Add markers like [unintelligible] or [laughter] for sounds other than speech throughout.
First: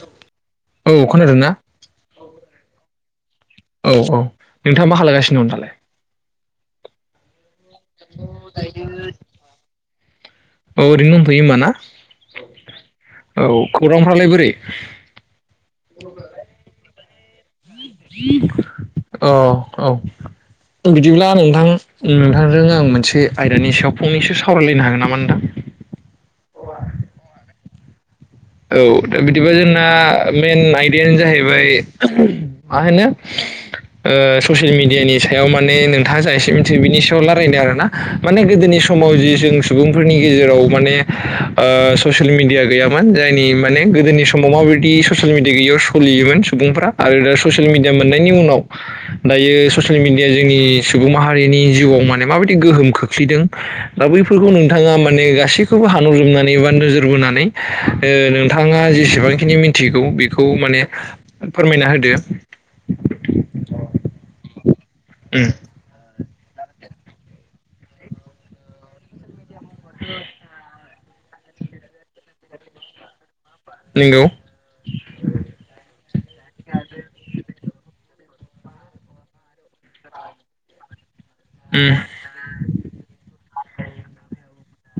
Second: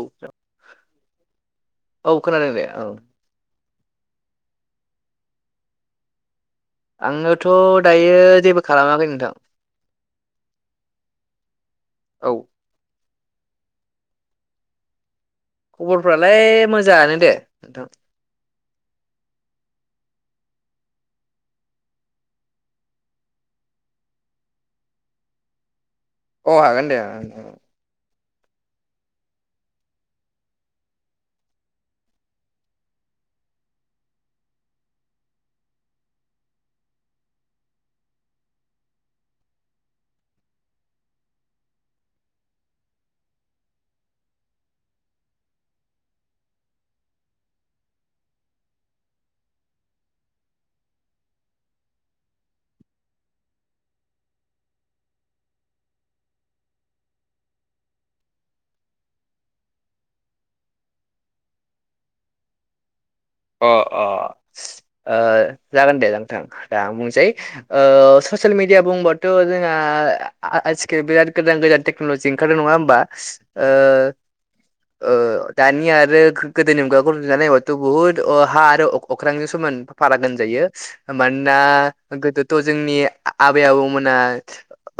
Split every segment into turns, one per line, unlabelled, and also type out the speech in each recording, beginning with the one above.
औ [unintelligible]
औ खोनादोंना
औ खोनादों दे औ
औ औ नोंथाङा मा खालागासिनो दं दालाय?
आङोथ' दायो जेबो खालामाखै नोंथां
होयोमाना
औ
औ खौरांफ्रालाय बोरै?
खबरफ्रालाय मोजाङानो दे नोंथां
अ औ त बिदिब्ला नोंथां नोंथांजों आं मोनसे आयदानि सायाव फंनैसो सावरायलायनो हागोन नामा नोंथां
अ हागोन दे [unintelligible] उम
औ दा बिदिबा जोंना मेन आयदायानो जाहैबाय मा होनो ओ ससिल मिडियानि सायाव माने नोंथाङा जा एसे मिथियो बिनि सायाव लारायनो आरोना माने गोदोनि समाव जि जों सुबुंफोरनि गेजेराव माने ओ ससियेल मिडिया गैयामोन जायनि माने गोदोनि समाव माबायदि ससिल मिडि गैयियाव सोलियोमोन सुबुंफ्रा आरो दा ससियेल मिडियाम मोननायनि उनाव दायो ससियेल मिडिया जोंनि सुबुं माहारिनि जिउआव माने माबायदि गोहोम खो खोख्लैदों दा बैफोरखौ नोंथाङा माने गासैखौबो हान'रजोबनानै बा नोजोर बोनानै ओ नोंथाङा जेसेबांखिनि मिन्थिगौ बेखौ माने फोरमायना होदो
अ अ ओ
उम
जागोन दे जां थां दा आं बुंनोसै ओ ससेल मिडिया बुंबाथ' जों आ आजकि बिराद गोदान गोदान टेक्न'ल'जि ओंखारदों नङा होमबा ओ
नोंगौ
ओ दानि आरो गोदोनि [unintelligible] नायबाथ' बहुत अ हा आरो अ अख्रांजों समान फाराग होनजायो मानोना गोदोथ' जोंनि आ आबै आबौमोना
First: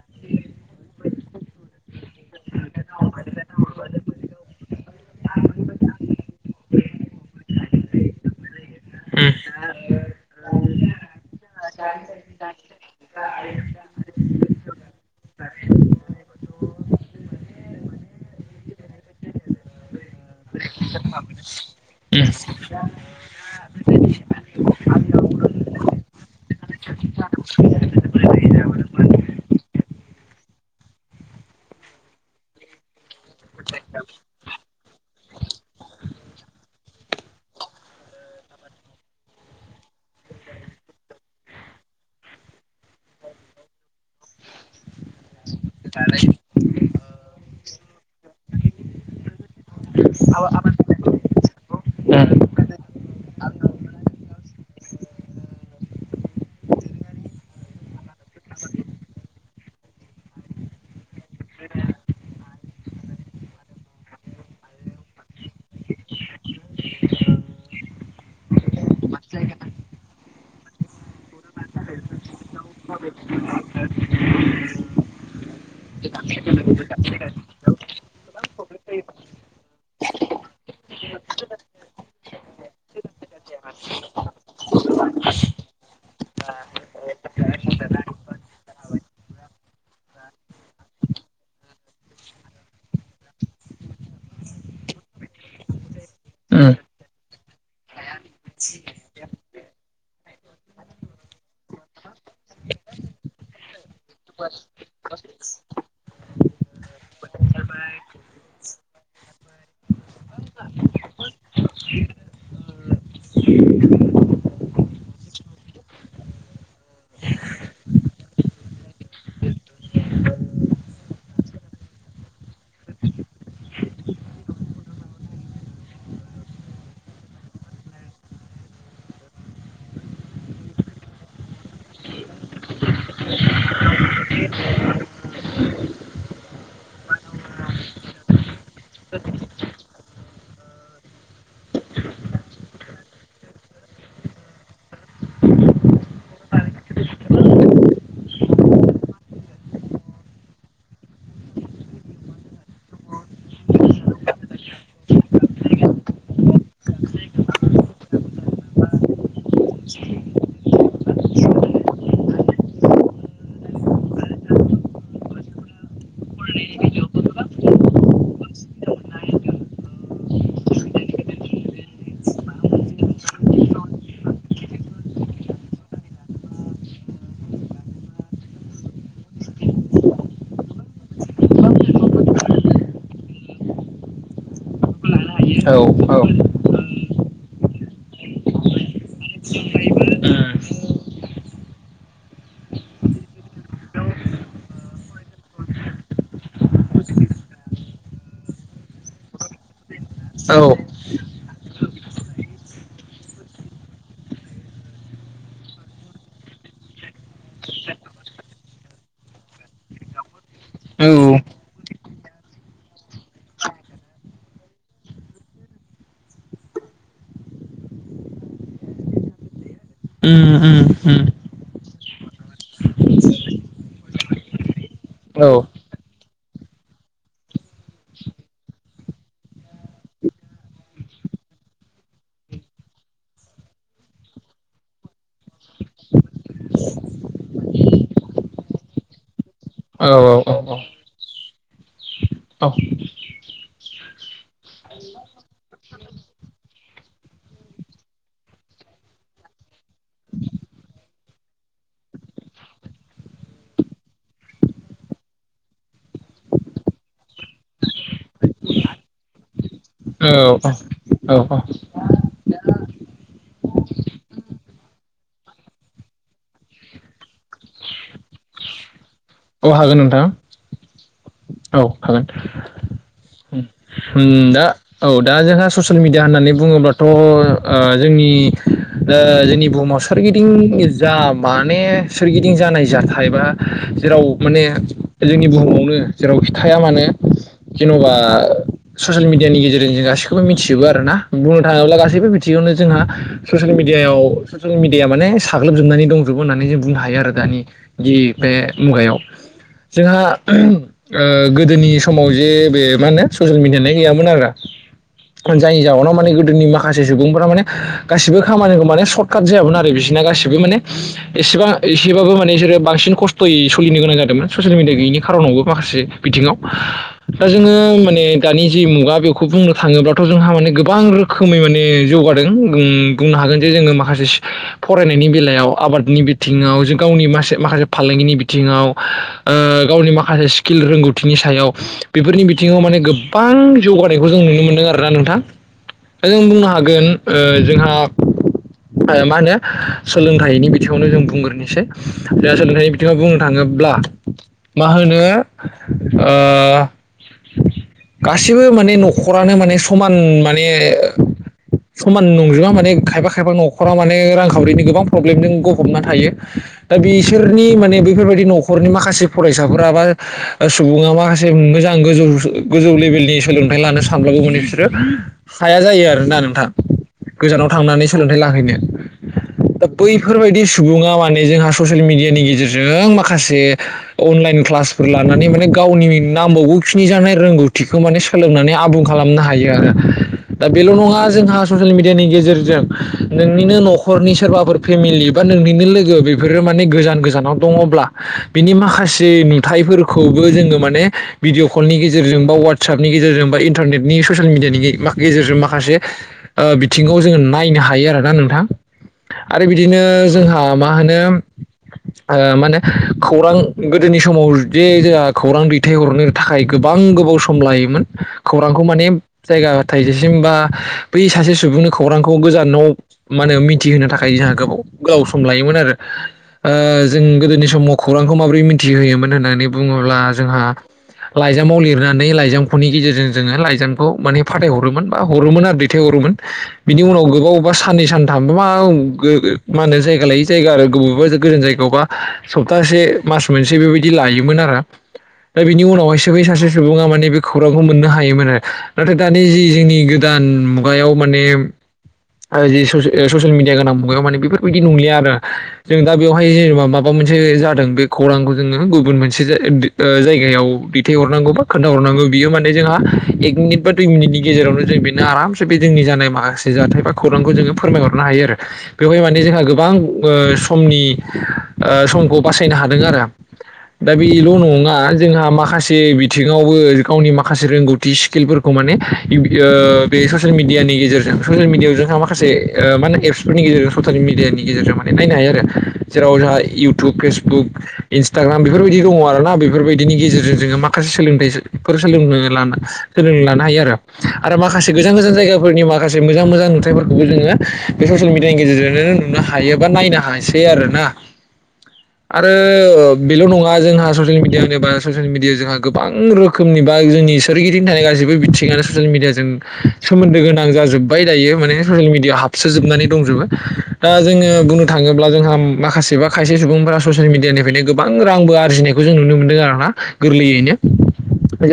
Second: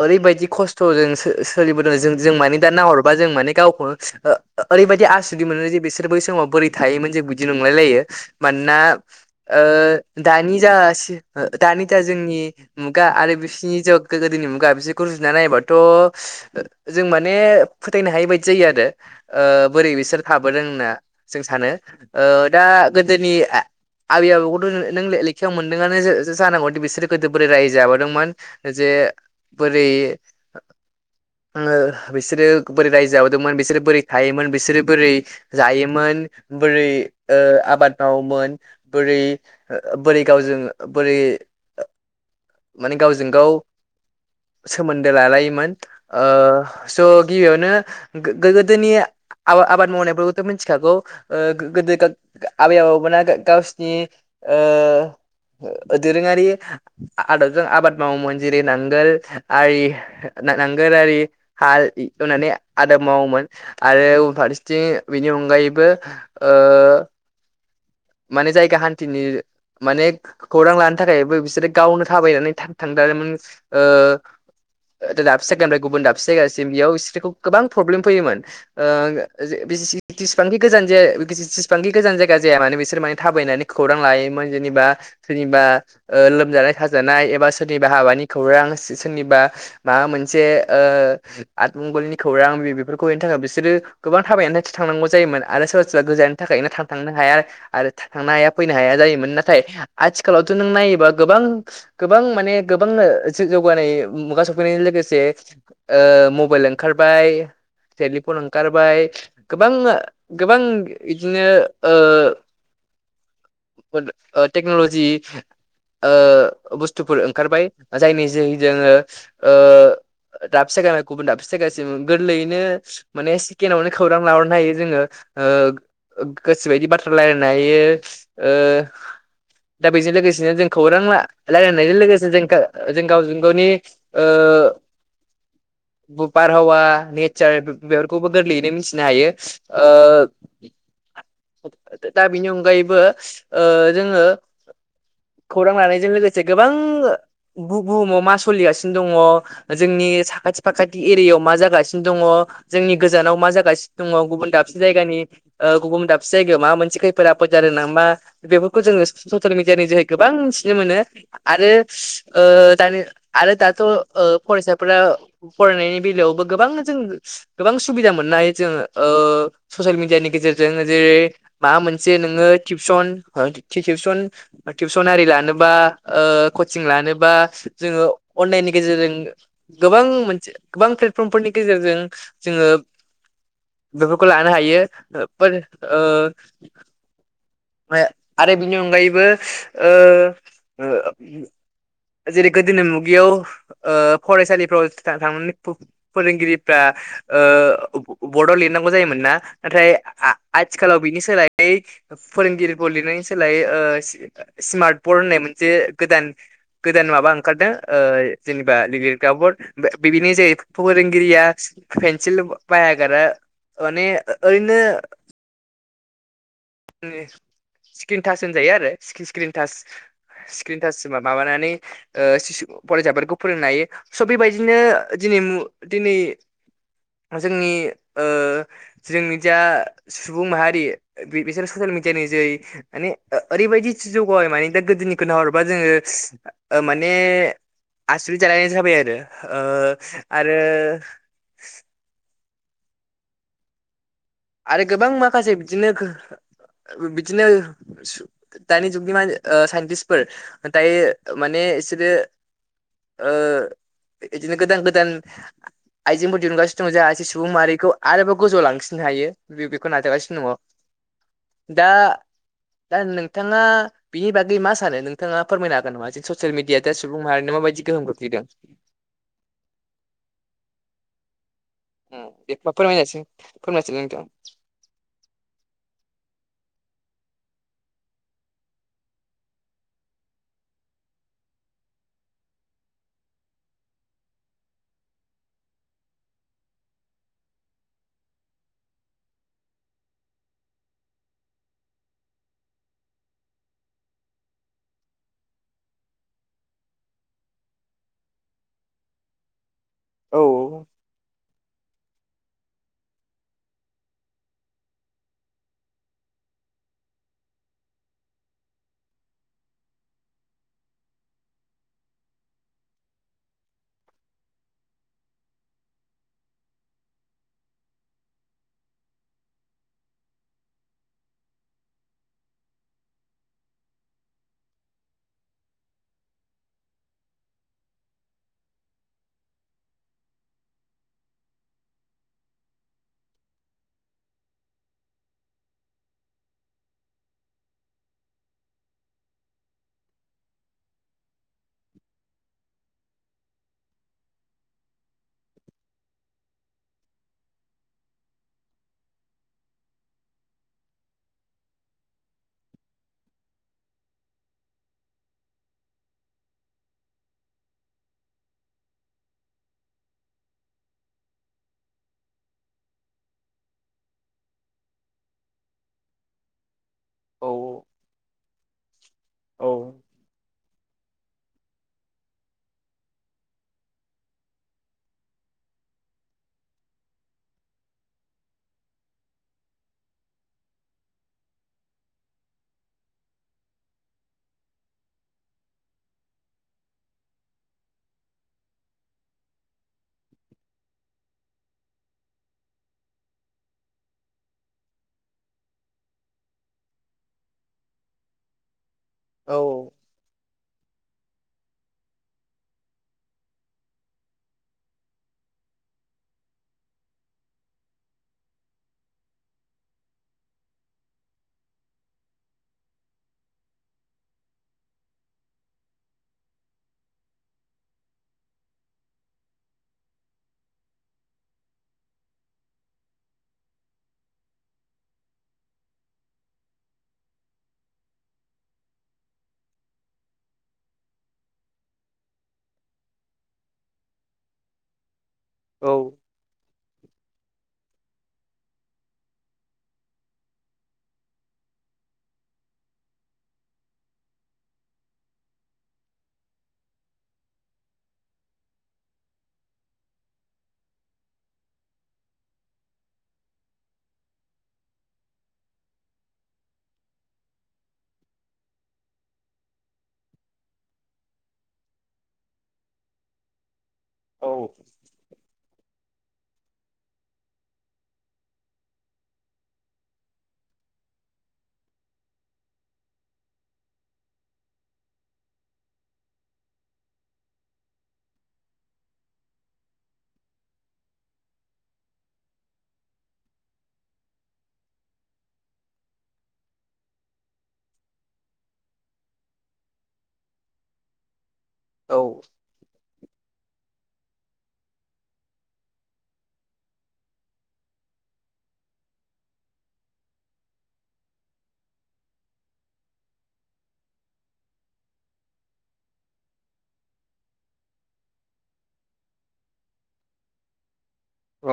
ओरैबायदि खस्थ'जों सो सोलिबोदों जों जों माने दा नाहरबा जों माने गावखौ ओ ओ ओरै बेबायदि आसुदि मोनो जे बिसोर बै समाव बोरै थायोमोन जों बिदि नंलायलायो मानोना ओ दानि जा सि दानि दा जोंनि मुगा आरो बिसोरनि ज गोदोनि मुगा बिसोरखो रुजुना नायोबाथ' जों माने फोथायना हायोबायदि जायो आरो ओ बोरै बिसोर थाबोदों होनना जों सानो ओ दा गोदोनि आ आबै आबौखौथ' नों नों लेखायाव मोनदोंआनो जा जा जानांगौ दि बिसोरो गोदो बोराराय रायजोजाबोदोंमोन जे ए बोरै ओ बिसोर बोरै रायजो जाबोद मोन बिसोर बोरै थायोमोन बिसोरो बोरै जायोमोन बोरै ओ आब बाद मावोमोन बोरै बोरै गावजों बोरै माने गावजों गाव सोमोन्द दो लालायोमोन ओ स' गिबियावनो गो गोदोनि आबा आबाद मावनायफोरखौथ' मिन्थिखागौ ओ गोदो गो आबै आबौमोना गा गावसिनि ओ दोरोङारि आ आदबजों आबाद मावोमोन जेरै नांगोल आरि ना नांगोल आरि हाल इ हेवनानै आदाब मावोमोन आरो फारसेथिं बिनि अनगायैबो ओ माने जायगा हान्थिनि माने खौरां लानो थाखायबो बिसोरो गावनो थाबायनानै था थां [unintelligible] ओ दाबसे जायगानिफ्राय गुबुन दाबसे जायगासिम इयाव इसोरखौ गोबां प्रब्लेम फैयोमोन ।ओ जे [unintelligible] [unintelligible] थाबायनानै खौरां लायोमोन ।जिनिबा, सोरनिबा ओ लोमजानाय- साजानाय एबा सोरनिबा हाबानि खौरां सो -सोनिबा माबा मोनसे ओ आतमंगलनि खौरां बि -बिफोर बेखौ हैनो थाखाय बिसोरो गोबां थाबायनानै था थांनांगौ जायोमोन आरो सोरबा- सोरबा गोजाननि थाखायनो था -थांनो हाया। आरो था-थांनो हाया फैनो हाया जायोमोन। नाथाय आथिखालावथ' नों नायोबा गोबां- गोबां माने गोबां जौगानाय मुगा सफैनायजों लोगोसे ओ मबाइल ओंखारबाय। टेलिफन ओंखारबाय गोबां -गोबां इदिनो ओ
ओम।
[unintelligible] टक्न'लजि ओ बुस्थुफोर ओंखारबाय जायनि जै जोङो ओ दाबसेगा गुबुन दाबसे जायगासिम गोरलैयैनो माने सिकेणआवनो खौरां लाहरनो हायो जोङो। ओ गो- गोसो बायदि बाथ्रा रायलायनाय हायो ओ दा बेजों लोगोसेनो जों खौरां रा- रायलायनायजों लोगोसे जों गावजों -गावनि ओ।
[unintelligible]
बारहावा नेचार बे- बेफोरखौबो गोरलैयैनो मिथिनो हायो ओ [unintelligible] दा बिनि अनगायैबो ओ जोङो खौरां लानायजों लोगोसे गोबां बु- बुहुमाव मा सोलिगासिनो दङ, जोंनि साखाथि- फाखाथि एरियायाव मा जागासिनो दङ। जोंनि गोजानाव मा जागासिनो दङ ।गुबुन दाबसे जायगानि ओ गुबुन दाब जायगायाव मा मोनसे खैफोद आफोद जादों ना मा? बेफोरखौ जोङो ससियेल मिडियानि जोहै गोबां मिथिनो मोनो। आरो ओ दानि आरो दाथ' ओ फरायसाफोरा फरायनायनि बेलायाव गोबां जों गोबां सुबिदा मोननो हायो जों ओ सुसेल मिदियानि गेजेरजों। जेरै माबा मोनसे नोङो टिउसन -टि-टिउसन -टिउसन आरि लानोबा। ओ कचिं लानोबा जोङो अनलाइननि गेजेरजों गोबां मोनसे [unintelligible] गोबां प्लेटफर्म फोरनि गेजेरजों जोङो बेफोरखौ लानो हायो। [unintelligible] [unintelligible] [unintelligible] आरो बिनि अनगायैबो ओ। [unintelligible] जेरै गोदोनि मुगियाव ओ फरायसालिफ्राव था-थांनानै फो- फोरोंगिरिफ्रा ओ ब-बर्डआव लिरनांगौ जायोमोन ना? नाथाय आ- आथिखालाव बिनि सोलायै फोरोंगिरिखौ लिरनायनि सोलाय ओ स- स्मार्ट बरड होननाय मोनसे गोदान गोदान माबा ओंखारदों ओ जेनेबा लि- लिरग्राफोर बि-बिनो जाय फोरोंगिरिया पेन्सिल बा- बायागारा माने ओ-ओरैनो स्क्रिन टास होनजायो सि- स्क्रिन टास। स्क्रिन टाच माबानानै ओ [unintelligible] फरायसाफोरखौ फोरोंनो हायो स' बेबायदिनो [unintelligible] [unintelligible]
औ
जोंनि ओ जोंनि जा सुबुं माहारि बिसोर सुसियेल मिडिया जै माने ओ-ओरैबायदि जौगाबाय माने दा गोदोनिखौ नाहरबा जोङो ओ माने आसरिद जालायनाय जाबाय
औ औ
आरो ओ आरो गोबां माखासे बिदिनोखो बिदिनो सु- दानि जुगनि ओ साइन्टिस्फोर दायो माने इसोर ओ इदिनो गोदान -गोदान। आइजेंफोर दिहुनगासिनो दं ।जाहासे सुबुं माहारिखौ आरोबाव गोजौ लांसिंनो हायो। बे बेखौ नाजागासिनो
औ, औ,
दङ दा
औ। [unintelligible]
दा नोंथाङा बिनि बागै मा सानो, नोंथाङा फोरमायनो हागोन नामा? जों ससियेल मिडिया दा सुबुं माहारिनो माबायदि गोहोम गोग्लैदों।
अ हागोन नोंथां। औ हागोन।
बे फोरमायनायसै फोरमायसै नोंथां
ओम दा औ दा जोंहा ससियेल मिडिया होननानै बुङोमोन अ ओ जोंनि ओ जोंनि बुहुमाव सोरगिदिं जा माने सोरगिदिं जानाय जाथाय बा जेराव माने जोंनि बुहुमावनो जेराव थायामानो ऐ जेन'बा ससियेल मिडियानि गेजेरजों जों गासिखौबो मिथिजोबो आरो ना बुंनो थाङोब्ला गासैबो मिथियावनो जोंहा ससियेल मिडिया मिडियाव ससियेल मिडिया माने साग्लोबजोबनानै दंजोबो होननानै जों बुंनो हायो आरो दानि बे मुगाया‌व जोंहा
औ
ओ गोदोनिसमाव जे बे मा होनो ससियेल मिडियानो गैयामोन आरो। जायनि जाहोनाव माने गोदोनि माखासे सुबुंफोरा माने गासिबो खामानिखौ माने सर्ट काट जायामोन आरो बिसोर बि गासिबो माने एसेबां एसेबाबो माने बिसोरो बांसिन खस्थ'यै सोलिनो गोनां जादोंमोन ससियेल मिडिया गैयै खारनावबो माखासे बिथिङाव दा जोङो माने दानि जि मुगा बेखौ बुंनो थाङोब्लाथ' जोंहा माने गोबां रोखोमै माने जौगादों बुंनो ओम हागोन जे जोङो माखासे फरायनायनि बेलायाव आबादनि बिथिङाव जों गावनि मासे माखासे फालांगिनि बिथिङाव गावनि माखासे स्किल रोंगौथिनि सायाव बेफोरनि बिथिङाव माने गो गोबां जौगानायखौ जों नुनो मोन्दों आरोना नोंथां। दा जों बुंनो हागोन ओ जोंहा मा होनो सोलोंथाइनि बिथिङावनो जों बुंग्रोनोसै जा सोलोंथाइनि बिथिङाव बुंनो थाङो ब्ला मा होनो ओ गासिबो माने न'खरानो माने समान माने समान नंजुबा माने खायफा खायफा न'खरा माने रांखावरिनि गोबां प्रब्लेमजों गफबना थायो। दा बिसोरनि माने बेैफोरबायदि न'खरनि माखासे फरायसाफोरा बा सुबुङा माखासे मोजां गोजौ गोजौ लेभेलनि सोलोंथाइ लानो सानब्लाबो माने बिसोरो हाया जायो आरोना नोंथां।
औ
गोजानाव थांनानै सोलोंथाइ लाहैनो।
औ
दा बैफोरबायदि सुबुङा माने जोंहा ससियेल मिडियानि गेजेरजों माखासे अनलाइन क्लासफोर लानानै माने गावनि नामावबो खिनि जानाय रोंगौ थिखौ माने सोलोंनानै आबुं खालामनो हायो आरो दा बेल' नङा जोंहा ससियेल मिडियानि गेजेरजों नोंनिनो न'खरनि सोरबाफोर फेमिलि बा नोंनिनो लोगो बेफोरो माने गोजान गोजानाव दङ। अ‌ब्ला बेनिमाखासे नुथाइफोरखौबो जोङो माने भिडिअ कलनि गेजेरजों ववाट्सएपनि गेजेरजों बा इन्टारनेटनि ससियेल मिडियानि गेजेरजों माखासे ओ बिथिंङाव जोङो नायनो हायो आरोना नोंथां
औ
आरो बिदिनो जोंहा मा होनो ओ माहोनो खौरां गोदोनि समाव दि जोंहा खौरां दैथायहरनो थाखाय गोबां गोबाव सम सम लायोमोन खौरांखौ माने जायगा थाइजेसिम बा बै सासे सुबुंनो खौरांखौ गोजानाव माहोनो मिथिहोनो थाखाय जोंहा गोबाव गोबाव सम लायोमोन आरो। ओ जों गोदोनि समाव खौरांखौ माबोरै मिथिहोयोमोन होननानै बुङोब्ला जोंहा लाइजामाव लिरना लाइजामनि गेजेरजों जोङो लाइजामखौ माने फाथायहरोमोन बा हरोमोन आरो दैथायहरोमोन बिनि उनाव उनाव गोबावबा साननै सान थामबा मा मा होनो जायगा लायि जायगा आरो गोबावबा गोजान जायगायावबा सप्तासे मास मोनसे बेबायदि लायोमोन आरो दा बिनि
औ
उनावहायसो बै सासे सुबुङा माने बे खौरांखौ मोननो हायोमोन आरो नाथाय दानि जि जोंनि गोदान मुगायाव माने आरो जि ससे ससियेल मिडिया गोनां बुं माने बेफोरबायदि नंलिया आरो जों दा बेवहाय जेनेबा माबा मोनसे जादों बे खौरांखौ जोङो गुबुन मोनसे ओ जायगायाव दैथायहरनांगौबा खोन्थाहरनांगौ बियो माने जोंहा एक मिनिट बा दुइ मिनिटनि गेजेरावनो जों बेनो आरामसे बे जोंनि जानाय माखासे जाथाय बा खौरांखौ जोङो फोरमायहरनो हायो आरो बेवहाय माने जोंहा गोबां ओ समनि ओ समखौ बासायनो हादों आरो दा
औ
बेल' नङा जोंहा माखासे बि बिथिङावबो गावनि माखासे रोंगौथि स्किलफोरखौ माने ओ बे ससियेल मिेडियानि गेजेरजों ससियेल मिडिआव जोंहा माखासे ओ मा एप्सफोरनि गेजेरजों ससियेल मिडियानि गेजेरजों माने नायनो हायो आरो जेराव जोहा इउटुब फेसबुक इनसटाग्राम बेफोरबायदि दङ आरो ना बेफोरबायदिनि गेजेरजों जोङो मा माखासे सोलोंथाइफोर सोलोंनो लाना सोलों लानो हायो आरो आरो माखासे गोजान गोजान जायगाफोरनि माखासे मोजां मोजां नुथायफोरखौबो जोङो बे ससियेल मिडियानि गेजेरजोंनो नुनो हायो एबा नायनो हासै आरो। ना आरो बेल' नङा जोंहा ससियेल मिडिया होनोबा ससियेल मिडिया जोंहा गोबां रोखोमनि बा जोंनि सोरगिदिं थानाय गासिबो बिथिङनो ससियेल मिडिया जों सोमोन्दो गोनां जा जोब्बाय दायो माने ससियेल मिडियाआव हाबसोजोबनानै दंजोबो। दा जोङो बुंनो थाङोब्ला जोंहा माखासेबा खायसे सुबुंफोरा ससियेल मिडियानिफ्रायनो गोबां रांबो आरजिनायखौ जों नुनो मोन्दों आरो ना गोरलैयैनो।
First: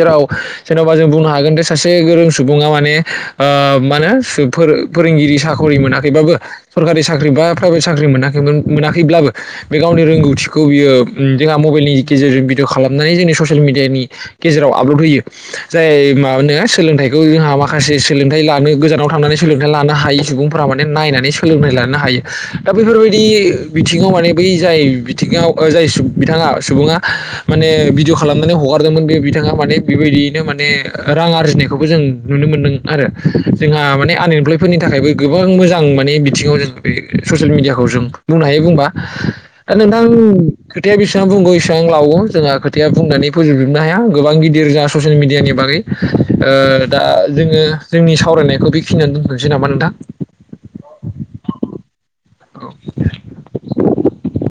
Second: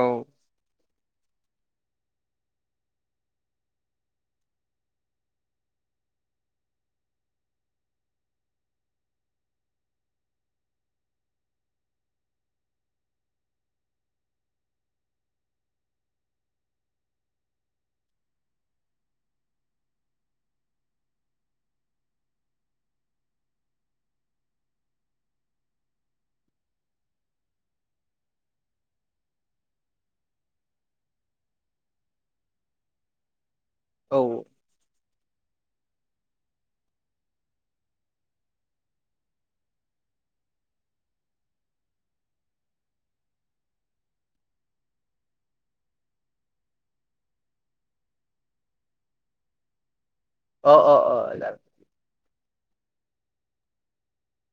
औ
जेन'बा जों बुंनो हा गोनथ' सासे गोरों सुबुङा माने ओ मा होनो फोरोंगिरि साख'रि मोनाखैबाबो सरकारि साख्रि बा प्राइभेट साख्रि मोनाखैमोन मोनाखैब्लाबो बे गावनि रोंगौथिखौ बियो उम जोंहा मबाइलनि गेजेरजों भिडिअ खालामनानै जोंनि ससियेल मिडियानि गेजेराव आपलड होयो जाय माबा नोङा सोलोंथाइखौ जोंहा माखासे सोलोंथाइ लानो गोजानाव थांनानै सोलोंथाइ लानो हायि सुबुंफोरा माने नायनानै सोलोंथाइ लानो हायो। दा बेफोरबायदि बिथिङाव माने बै जाय बिथिङाव जाय बिथाङा सुबुङा माने भिडिअ खालामनानै हगार दोंमोन बे बिथाङा माने बिबायदियैनो माने रां आरजिनायखौबो जों नुनो मोनदों आरो। जोंहा माने
औ
आनइमप्लय फोरनि थाखायबो गोबां मोजां आं माने बिथिङाव जों बे ससियेल मिडियाखौ जों बुंनो हायो बुंबा। दा नोंथां खोथाया बेसेबां बुंगौ बेसेबां लावो जोंहा खोथाया बुंनानै फोजोबजोबनो हाया गोबां गिदिर जा ससियेल मिडियानि बागै ओ दा जोङो जोंनि साव रायनायखौ बेखिनियावनो दोनथ'नोसै नामा नोंथां?
अ अ अ जागोन।
औ।